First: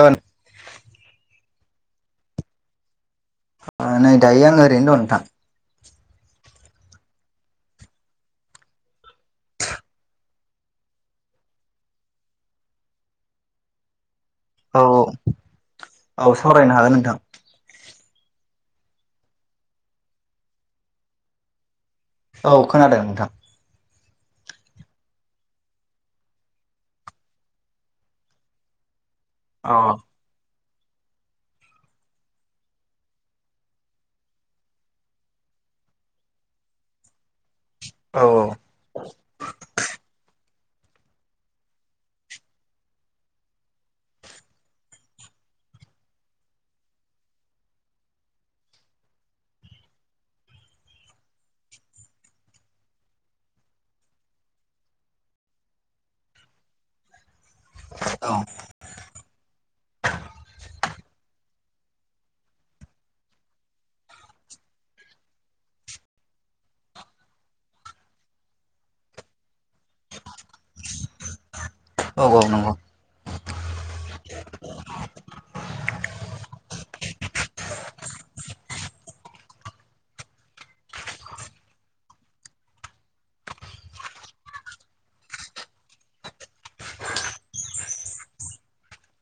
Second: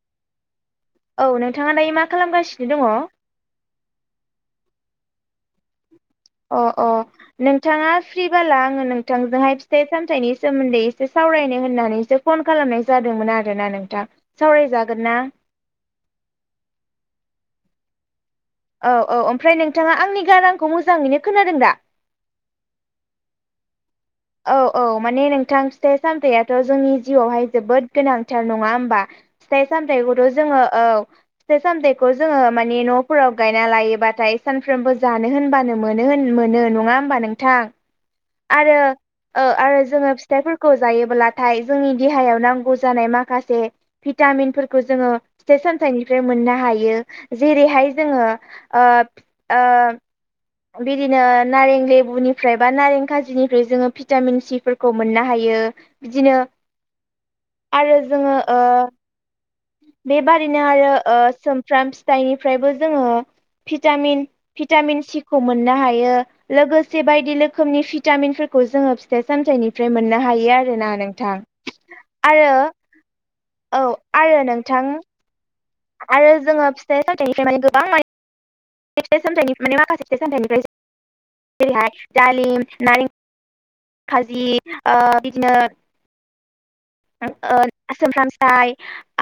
ओन औ नोंथाङा दायो मा खालामगासिनो दङ'? ओ नै दायो आं ओरैनो दं नोंथां। अह अह। नोंथाङा फ्रि बाला आङो नोंथांजोंहाय फिथाइ सामथाइनि सोमोन्दै एसे सावरायनो होननानैसो फन खालामनाय जादोंमोन आरोना नोंथां औ सावरायजागोन ना? औ सावरायनो हागोन नोंथां। औ औ ओमफ्राय नोंथाङा आंनि गारांखौ मोजाङैनो खोनादों दा? औ खोनादों नोंथां। औ औ माने नोंथां फिथाइ सामथाइआथ' जोंनि जिउआवहाय जोबोद गोनांथार नङा होमबा? फिथाइ अ सामथाइखौथ' जोङो औ। फिथाइ सामथाइखौ जोङो मानि न'फोराव गायना लायोबाथाय सानफ्रोमबो जानो होनबानो मोन होन मोनो नङा होमबा नोंथां? औ औ। [unintelligible] ओ आरो जोङो फिथाइफोरखौ जायोब्लाथाय जोंनि देहायाव नांगौ जानाय माखासे भिटामिनफोरखौ जोङो फिथाइ सामथाइनिफ्राय मोननो हायो जेरैहाय जोङो ओब ओह बिदिनो नारें लेबुनिफ्राय बा नारें खाजिनिफ्राय जोङो भिटामिन सिफोरखौ मोननो हायो। बिदिनो आरो औ जोङो ओ बेबादिनो आरो ओ सोमफ्राम फिथाइनिफ्रायबो जोङो भिटामिन भिटामिन सि खौ मोननो हायो लोगोसे बायदि लोखोमनि भिटामिनफोरखौ जोङो फिथाइ सामथाइनि फ्राय मोननो हायो आरोना नोंथां औ औ आरो नंगौ औ आरो नोंथां आरो जोङो फिथाइ सामथाइनिफ्राय माने गोबां माने फिथाइ सामथाइनि माने माखासे फिथाइ सामथाइनिफ्रायसो जेरैहाय दालिम नारें खाजि ओ बिदिनो ओ सोमफ्राम फिथाइ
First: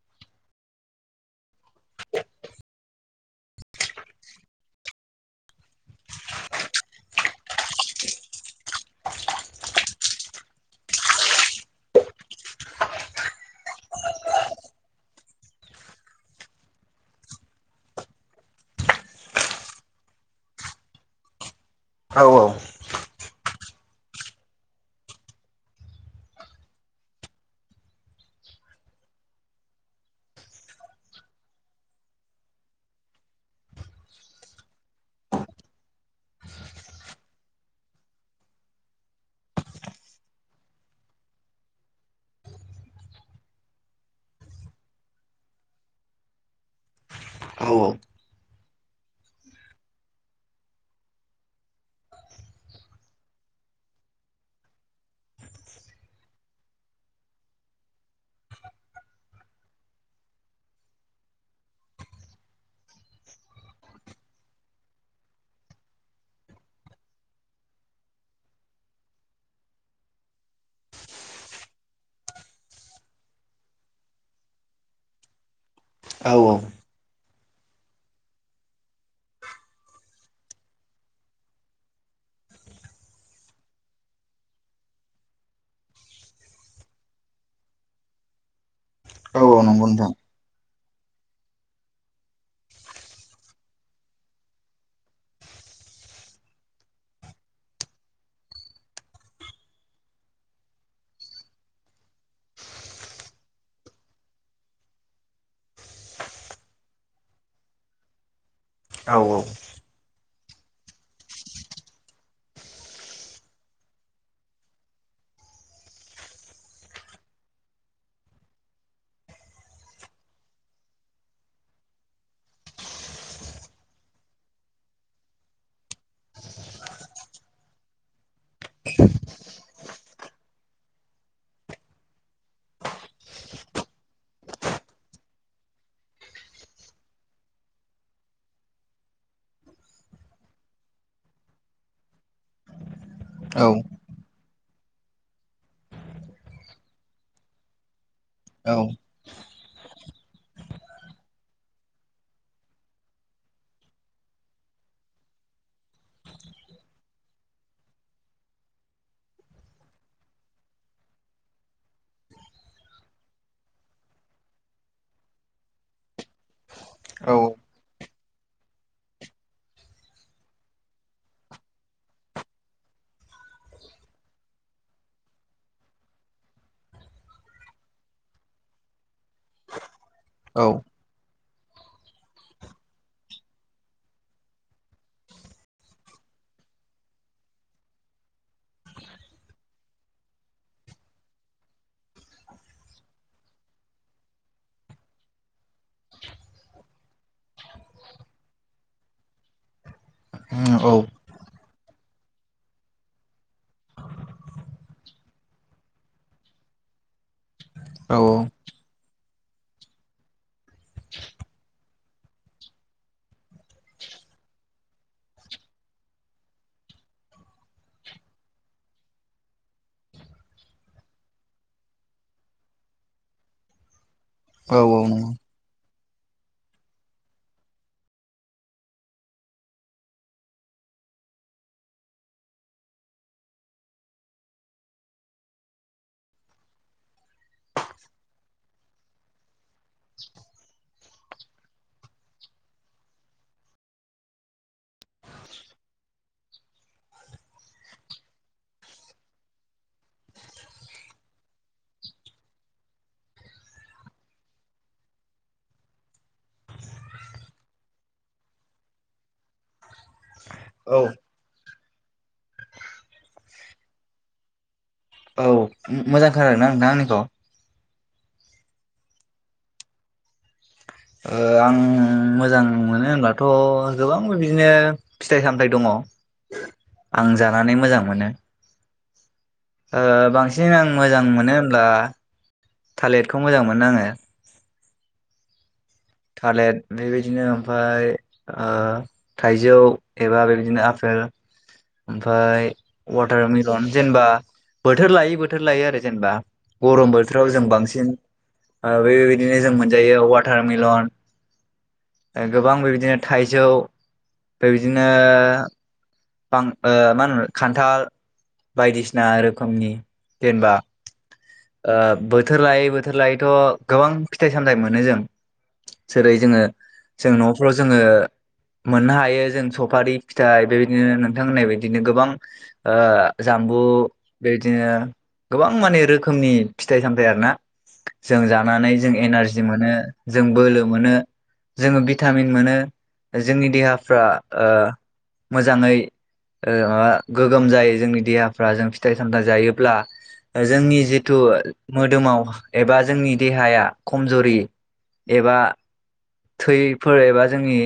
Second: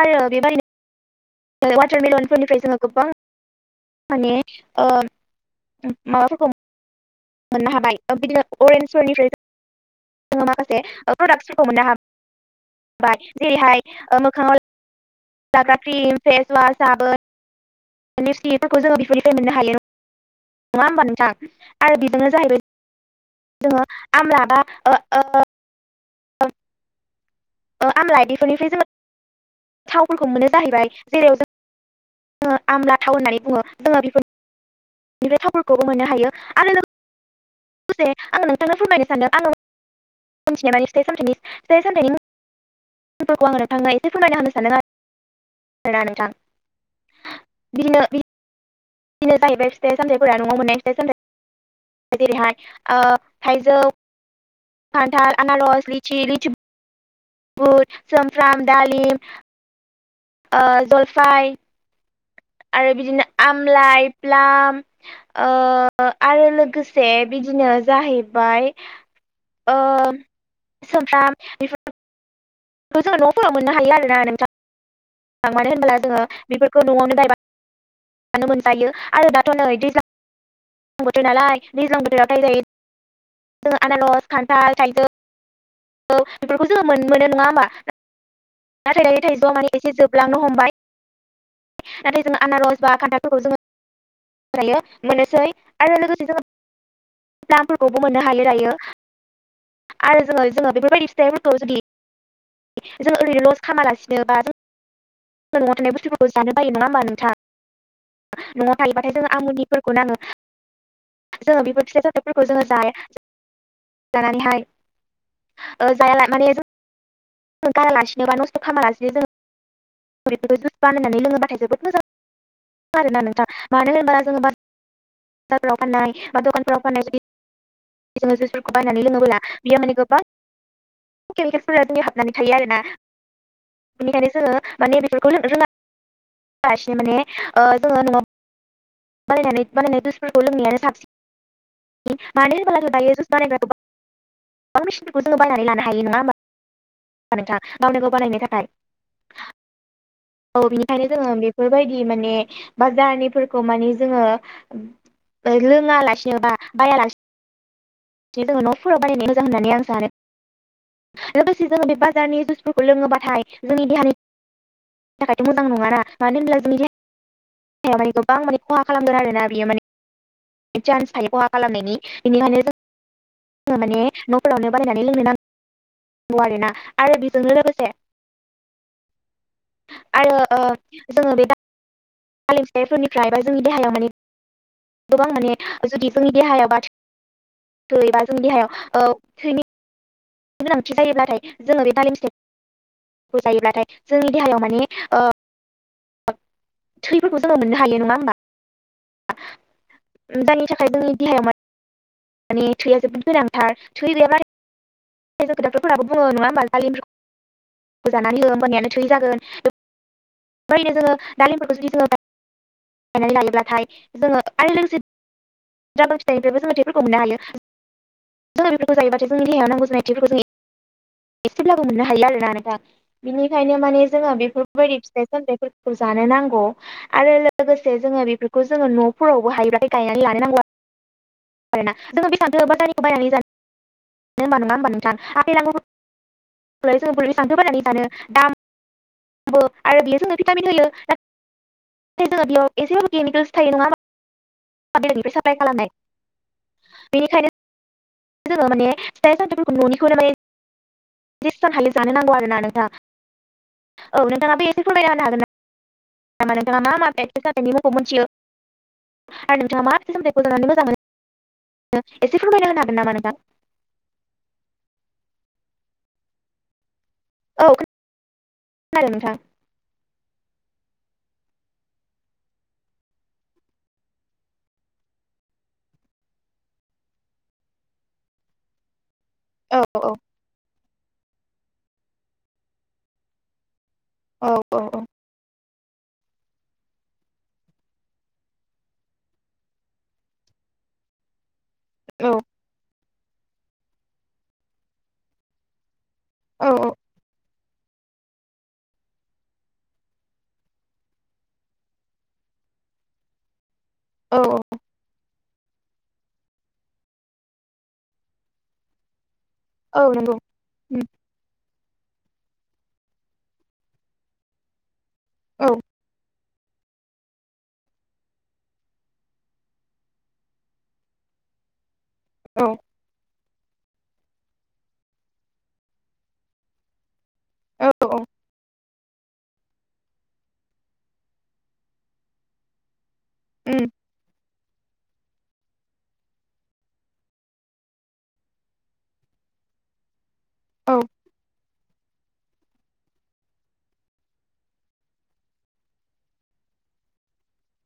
आरो बेबायदिनो वाटारमेलनफोरनिफ्राय जोङो गोबां माने ओ माबाफोरखौ मोननो हाबाय बिदिनो [unintelligible] फोरनिफ्राय जोङो माखासे ओ प्रडाक्टसफोरखौ मोननो हा [unintelligible] जेरैहाय ओ मोखाङाव लाग्रा क्रिम, फेसवास, साबोन [unintelligible] फोरखौ जोङो बेफोरनिफ्राय मोननो हायो नङा होमबा नोंथां? आरो औ बेजोंनो औ जाहैबाय जोङो आमला बा ओ ओ [unintelligible] ओ आमलाय बेफोरनिफ्राय जोङो थावफोरखौ मोनो जाहैबाय, जेराव जों जोङो आमला थाव होननानै बुङो जोङो बेफोरखौ बिनिफ्राय थावफोरखौबो मोननो हायो आरो लो गोसे आङो नोंथांनो फोरमायनो सानदों आङो मिथिनाय बाय फिथाइ सामथाइनि फिथाइ सामथाइनि मुंफोरखौ आङो नोंथांनो एसे फोरमायना होनो सानदों आर ना नोंथां औ बिदिनो बि बिदिनो जाहैबाय फिथाइ सामथाइफोरा न'आव मोननाय फिथाइ सामथाइ जेरैहाय ओ थाइजौ खान्थाल आनारस लिसि लिसि बुद सोमफ्राम दालिम ओ जलफाइ आरो बिदिनो आमलाइ, प्लाम ओ आरो लोगोसे बिदिनो जाहैबाय ओ सोमफ्राम बेफोर खौ जों न'फोराव मोननो हायो आरोना नोंथां। मानो होनोब्ला जोङो औ बेफोरखौ न'आवनो गायबानो मोनजायो आरो दाथ' नै दैज्लां दैज्लां बोथोर नालाय दैज्लां बोथोराव थाय जायो ज' आनारस, खान्थाल, थाइजौ औ बेफोरखौ जोङो मोन-मोनो नङा होमबा? नाथाइ दायो थाइजौआ औ माने नंगौ एसे नोंथां जोबलांनो हमबाय। नाथाय जोङो आनारस बा खान्थालफोरखौ जोङो जायो मोननोसै आरो लोगोसे जोङो फ्लामफोरखौबो मोननो हायो दायो। आरो जोङो जोङो बेफोरबायदि फिथाइफोरखौ जुदि जों ओरैनो लस खालामालासिनो बा जों न'आव थानाय बुस्थुफोरखौ जानो बायो नङा होमा नोंथा? न'आव थायोबाथाय औ जोङो आमुनिफोरखौ नाङो जोङो बेफोर फिथाइ सामथाइफोरखौ जोङो जाया। जानानैहाय ओ जायाला माने जों गारालासिनोबा नस्थ' खालामालासिनो जों बेफोरखौ जुइस बानायनानै लोङोबाथाय जोबोद मोजां। आरोना नोंथां। मानो होनबा जोङो बा जाराव फाननाय बा दखानफोराव फाननाय जोङो जुसफोरखौ बायनानै लोङोब्ला बियो माने गोबां केमिकेलफोरा हाबनानै नानै थायो आरोना। बेनिखायनो जोङो माने बेफोरखौ रो-लोङा लासिनो माने ओ जोङो न'आव बानायनानै बानायनानै जुइसफोरखौ लोंनायानो साबसिन। मानो होनोब्ला दायो जुइस बानायग्रा औ गोबां बां मिसिनखौ जों बायनानै लानो हायो नङा होनबा? होनबा नोंथां गावनो गाव बानायनो थाखाय। औ औ बिनिखायनो जोङो बेफोरबायदि माने बाजारनिफोरखौ माने जोङो ओ लोङा लासिनोबा बायालासिनो बिदिनो जों न'फोराव बानायनो मोजां होननानै आं सानो। लोगोसे जोङो बे बाजारनि जुइसफोरखौ लोङोबाथाय जोंनि देहानि नि थाखायथ' मोजां नङाना मानो होनब्ला जोंनि औ। [unintelligible] गोबां माने खहा खालामगोन आरोना बियो माने चान्स थायो खहा खालामनायनि बेनिखायनो जों जोङो माने न'फोरावनो बायनानै लोंनो नां गौ आरोना आरो बेजोंनो लोगोसे आरो जोङो बे दा हालेंसायारिफोरनिफ्राय बा जोंनि देहायाव माने गोबां माने जुदि जोंनि देहाया बा थैबा जोंनि देहायाव ओ गोनांथि जायोब्लाथाय जोङो बे दालिम फिथाइखौ जायो नाथाय जोंनि देहायाव माने थैफोरखौ जोङो मोननो हायो नङा होमबा दानि थाखाय नंगौ औ जोंनि देहायाव मानि थैया जोबोद गोनांथार थै गैयाव्ला आरो [unintelligible] बुङो नङा होनोमबा दालिम जानानै हो होनबनायानो थोै जागोन ओमफ्रायनो जोङो दालिमफोरखौ जुदि जोङो बायनानै लायोब्लाथाय जोङो आरो लोगोसे जाबांखिनाय बेबो जों [unintelligible] मोननो हायो जोङो बेफोरखौ जायोबाथाय देहायाव नांगौ जानाय थैफोरखौ जोङो ए एसेब्लाबो मोननो हायो आरोना नोंथां। बिनिखायनो माने जोङो बेफोरबायदि फिथाइ सामथाइफोर खौ जानो नांगौ। आरो लोगोसे जोङो बेफोरखौ जोङो न'फोरावबो हायोब्लाथाय गायनानै लानाय नांगौ आ आरोना जोङो बेसेबांथो बाजारनिखौ बायनानै जानो होमबा नङा होनमबा नोंथां? आफेल, आंगुर खौलाय जोंलाय बोरै बेसांथो बायनानै जानो दाम [unintelligible] आरो बे जोंनो भिटामिन होयो। नाथाय जोङो बेयाव एसेबाबो केमिकेल्स थायो नङा होमबा? पाब्लिकनिफ्राय साप्लाय खालामनाय बेनिखायनो जोङो माने फिथाइ सामथाइफोरखौ न'निखौनो माने [unintelligible] जानो नांगौ आरो ना नोंथां औ नोंथाङाबो एसे फोरमायना होनो हागोन ना मा नोंथाङा मा मा [unintelligible] जामानायनि मुंखौ मिथियो आरो नोंथाङा मा फिथाइ सामथाइखौ जानानै मोजां मोनो औ एसे फोरमायना होनोन हागोन नामा नोंथां? मोजां खोनादोंना नोंथां आंनिखौ? औ खो खोनादों नोंथां। ओ आं मोजां मोनो होनबाथ' गोबां बिदिनो फिथाइ सामथाइ दङ आं जानानै मोजां मोनो। औ ओ औ बांसिन आं मोजां मोनो होनब्ला थालिरखौ मोजां मोनो आङो औ औ औ थालेट बेबायदिनो ओमफाय ओ थाइजौ एबा बेबायदिनो आफेल औ ओमफ्राय वाटार मिलन जेनेबा बोथोर लायै बोथोर लायो आरो जेनेबा गरम बोथोराव जों बांसिन ओ बेबायदिनो जों मोनजायो वाटारमेलन गोबां बेबायदिनो थाइजौ औ औ बिदिनो बां ओ मा होनो खान्थाल बायदिसिना रोखोमनि औ नंगौ जेनेबा उम, ओ बोथोर लायै बोथोर लायैथ' गोबां फिथाइ सामथाय मोनो जों। औ जेरै जोङो जों न'फ्राव जोङो मोननो हायो जों सफारि फिथाइ बेबायदि नोंथां होननाय बदिनो गोबां औ ओ जाम्बु बेबायदिनो गोबां माने रोखोमनि फिथाइ सामथायाइ आरो ना औ जों जानानै जों एनारजि मोनो जों बोलो मोनो जोङो भिटामिन मोनो जोंनि उम, देहाफ्रा ओ मोजाङै ओ माबा गोगोम जायो जोंनि देहाफ्रा जों फिथाइ सामथाइ जायोब्ला औ जोंनि जि थु मोदोमाव एबा जोंनि देहाया खमजरि एबा थैफोर एबा जोंनि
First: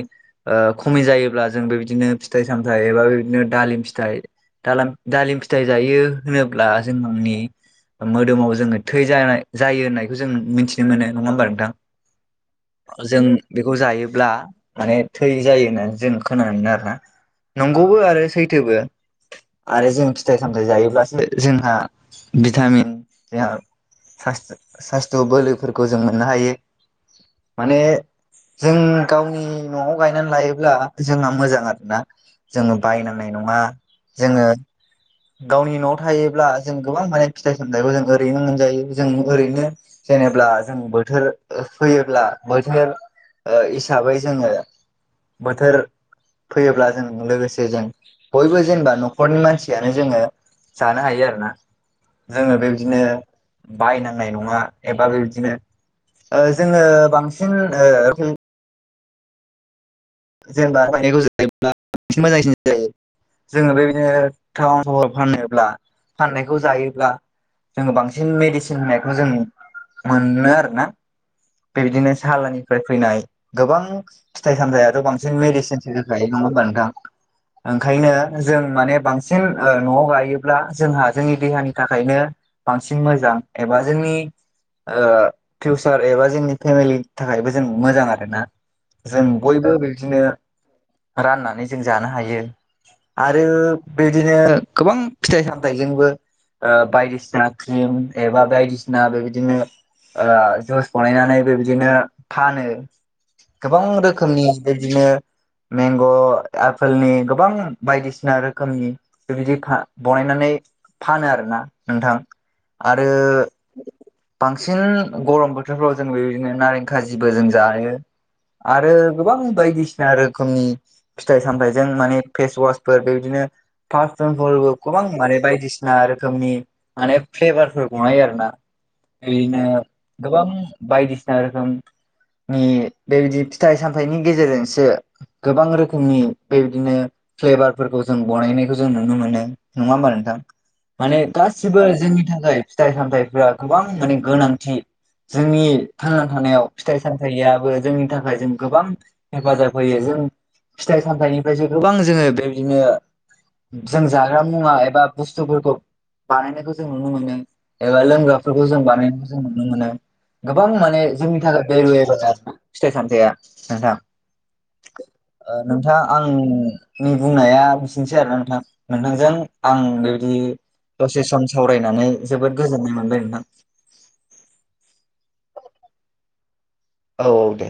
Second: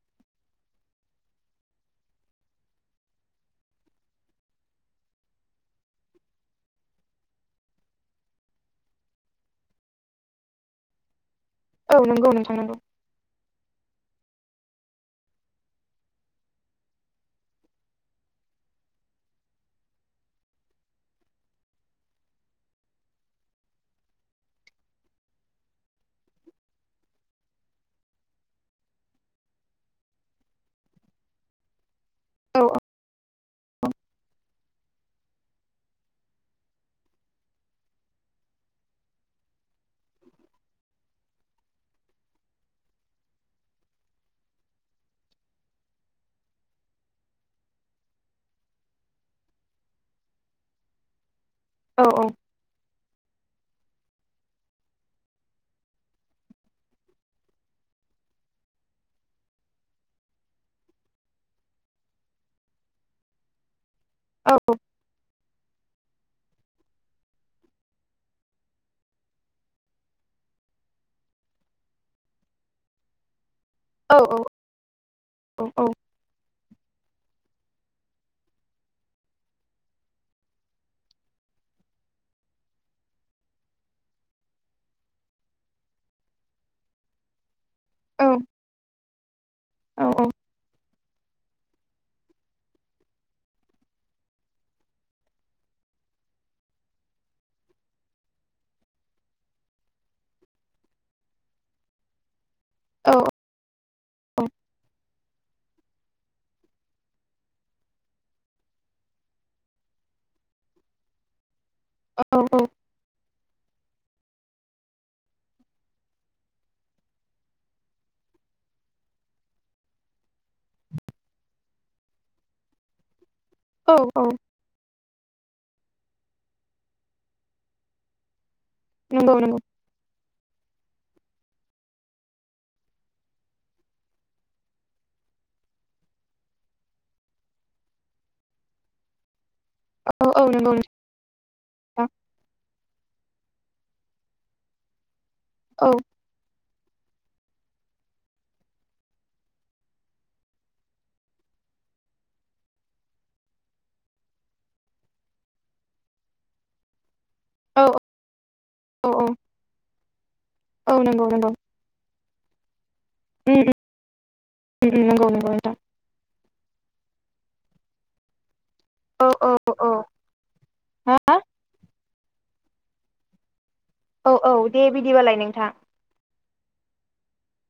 ओ खमि जायोब्ला जों बेबायदिनो फि थाइ सामथाय एबा बिदिनो दालिम फिथाइ दालाम दालिम फिथाइ जायो होनोब्ला जोंनि मोदोमाव जोङो थै जानाय जायो होननायखौ जों मिथिनो मोनो नङा होमबा नोंथां? औ नंगौ नोंथां नंगौ। जों बेखौ जायोब्ला माने थै जायो होननानै जों खोनानो मोनो आरोना। नंगौबो आरो सैथोबो। आरो जों फिथाइ सामथाइ जायोब्लासो जोंहा भिटामिन जोहा सास्थ सास्थ' बोलोफोरखौ जों मोननो हायो माने जों गावनि न'आव गायनानै लायोब्ला जोंहा मोजां आरोना। औ जोङो बायनांनाय नङा जोङो गावनि न'आव थायोब्ला जों गोबां माने फिथाइ सामथाइखौ जों ओरैनो मोनजायो जों ओरैनो जेनेब्ला जों बोथोर फैयोब्ला बोथोर ओ हिसाबै जोङो बोथोर फैयोब्ला जों लोगोसे जों बयबो जेनेबा न'खरनि मानसि यानो जोङो जानो हायो आरोना औ औ जोङो बेबदिनो बायनांनाय नङा एबा बेबदिनो ओ जोङो बांसिन ओ जेनेबा [unintelligible] जायोब्ला बां मोजांसिन जायो। जोङो बेबायदिनो औ टाउन सहर फानोब्ला फाननायखौ जायोब्ला जोङो बांसिन मेडिसिन होनायखौ जों मोनो आरो ना बेबायदिनो साहालाननिफ्राय फैनाय गोबां औ औ फिथाइ सामथाइयाथ' बांसिन औ मेडिसिनसो होखायो नङा होनबा नोंथां? ओंखायनो जों माने बांसिन ओ न'आव गाइयोब्ला जोंहा जोंनि देहानि थाखायनो बांसिन मोजां एबा जोंनि ओ फिउसार एबा जोंनि फेमिलि थाखायबो जों मोजां आरोना जों बयबो बेबायदिनो राननानै जों जानो हायो आरो बेबायदिनो गोबां फिथाइ सामथाइजोंबो ओ बायदिसिना क्रिम एबा बायदिसिना बेबायदिनो ओ जुइस बानायनानै बेबायदिनो फानो गोबां रोखोमनि बेबायदिनो मेंग' आपोलनि गोबां बायदिसिना रोखोमनि बेबायदि फा बनायनानै फानो आरोना। नोंथां आरो बांसिन गरम बोथोरफ्राव जों बेबायदिनो नारें खाजिबो जों जायो। आरो गोबां बायदिसिना रोखोमनि फिथाइ सामथाइजों माने फेस वासफोर बेबायदिनो पारफुमफोरबो गोबां माने बायदिसिना रोखोमनि माने फ्लेभारफोर बनायो आरोना। नंगौ नंगौ [unintelligible] गोबां बायदिसिना रोखोमनि बेबायदि फिथाइ सामथाइनि गेजेरजोंसो गोबां रोखोमनि बेबायदिनो फ्लेभारफोरखौ जों बनायनायखौ जों नुनो मोनो। नङा होमबा औ नोंथां? औ नंगौ माने गासिबो नोंथां जोंनि थाखाय फिथाइ सामथाइफोरा गोबां माने गोनांथि। जोंनि औ थांना थानायाव फिथाइ सामथाइयाबो जोंनि थाखाय जों गोबां हेफाजाब होयो जों फिथाइ सामथाइनिफ्रायसो गोबां जोङो बेबायदिनो जों जाग्रा मुवा एबा बुस्थुफोरखौ बानायनायखौ जों नुनो मोनो। औ एबा लोंग्राफोरखौ जों औ बानायनायखौ जों नुनो मोनो गोबां औ माने नंगौ जोंनि नंगौ थाखाय [unintelligible] फिथाइ सामथाइया उम नोंथां। उम नंगौ नंगौ ओ नोंथां आंनि बुंनाया बिसिनोसै आरो नोंथां नोंथांजों औ औ आं औ बेबायदि दसे हा सम सावरायनानै जोबोद गोजोननाय मोनबाय नोंथां। औ औ दे बिदिबालाय नोंथां। औ औ दे।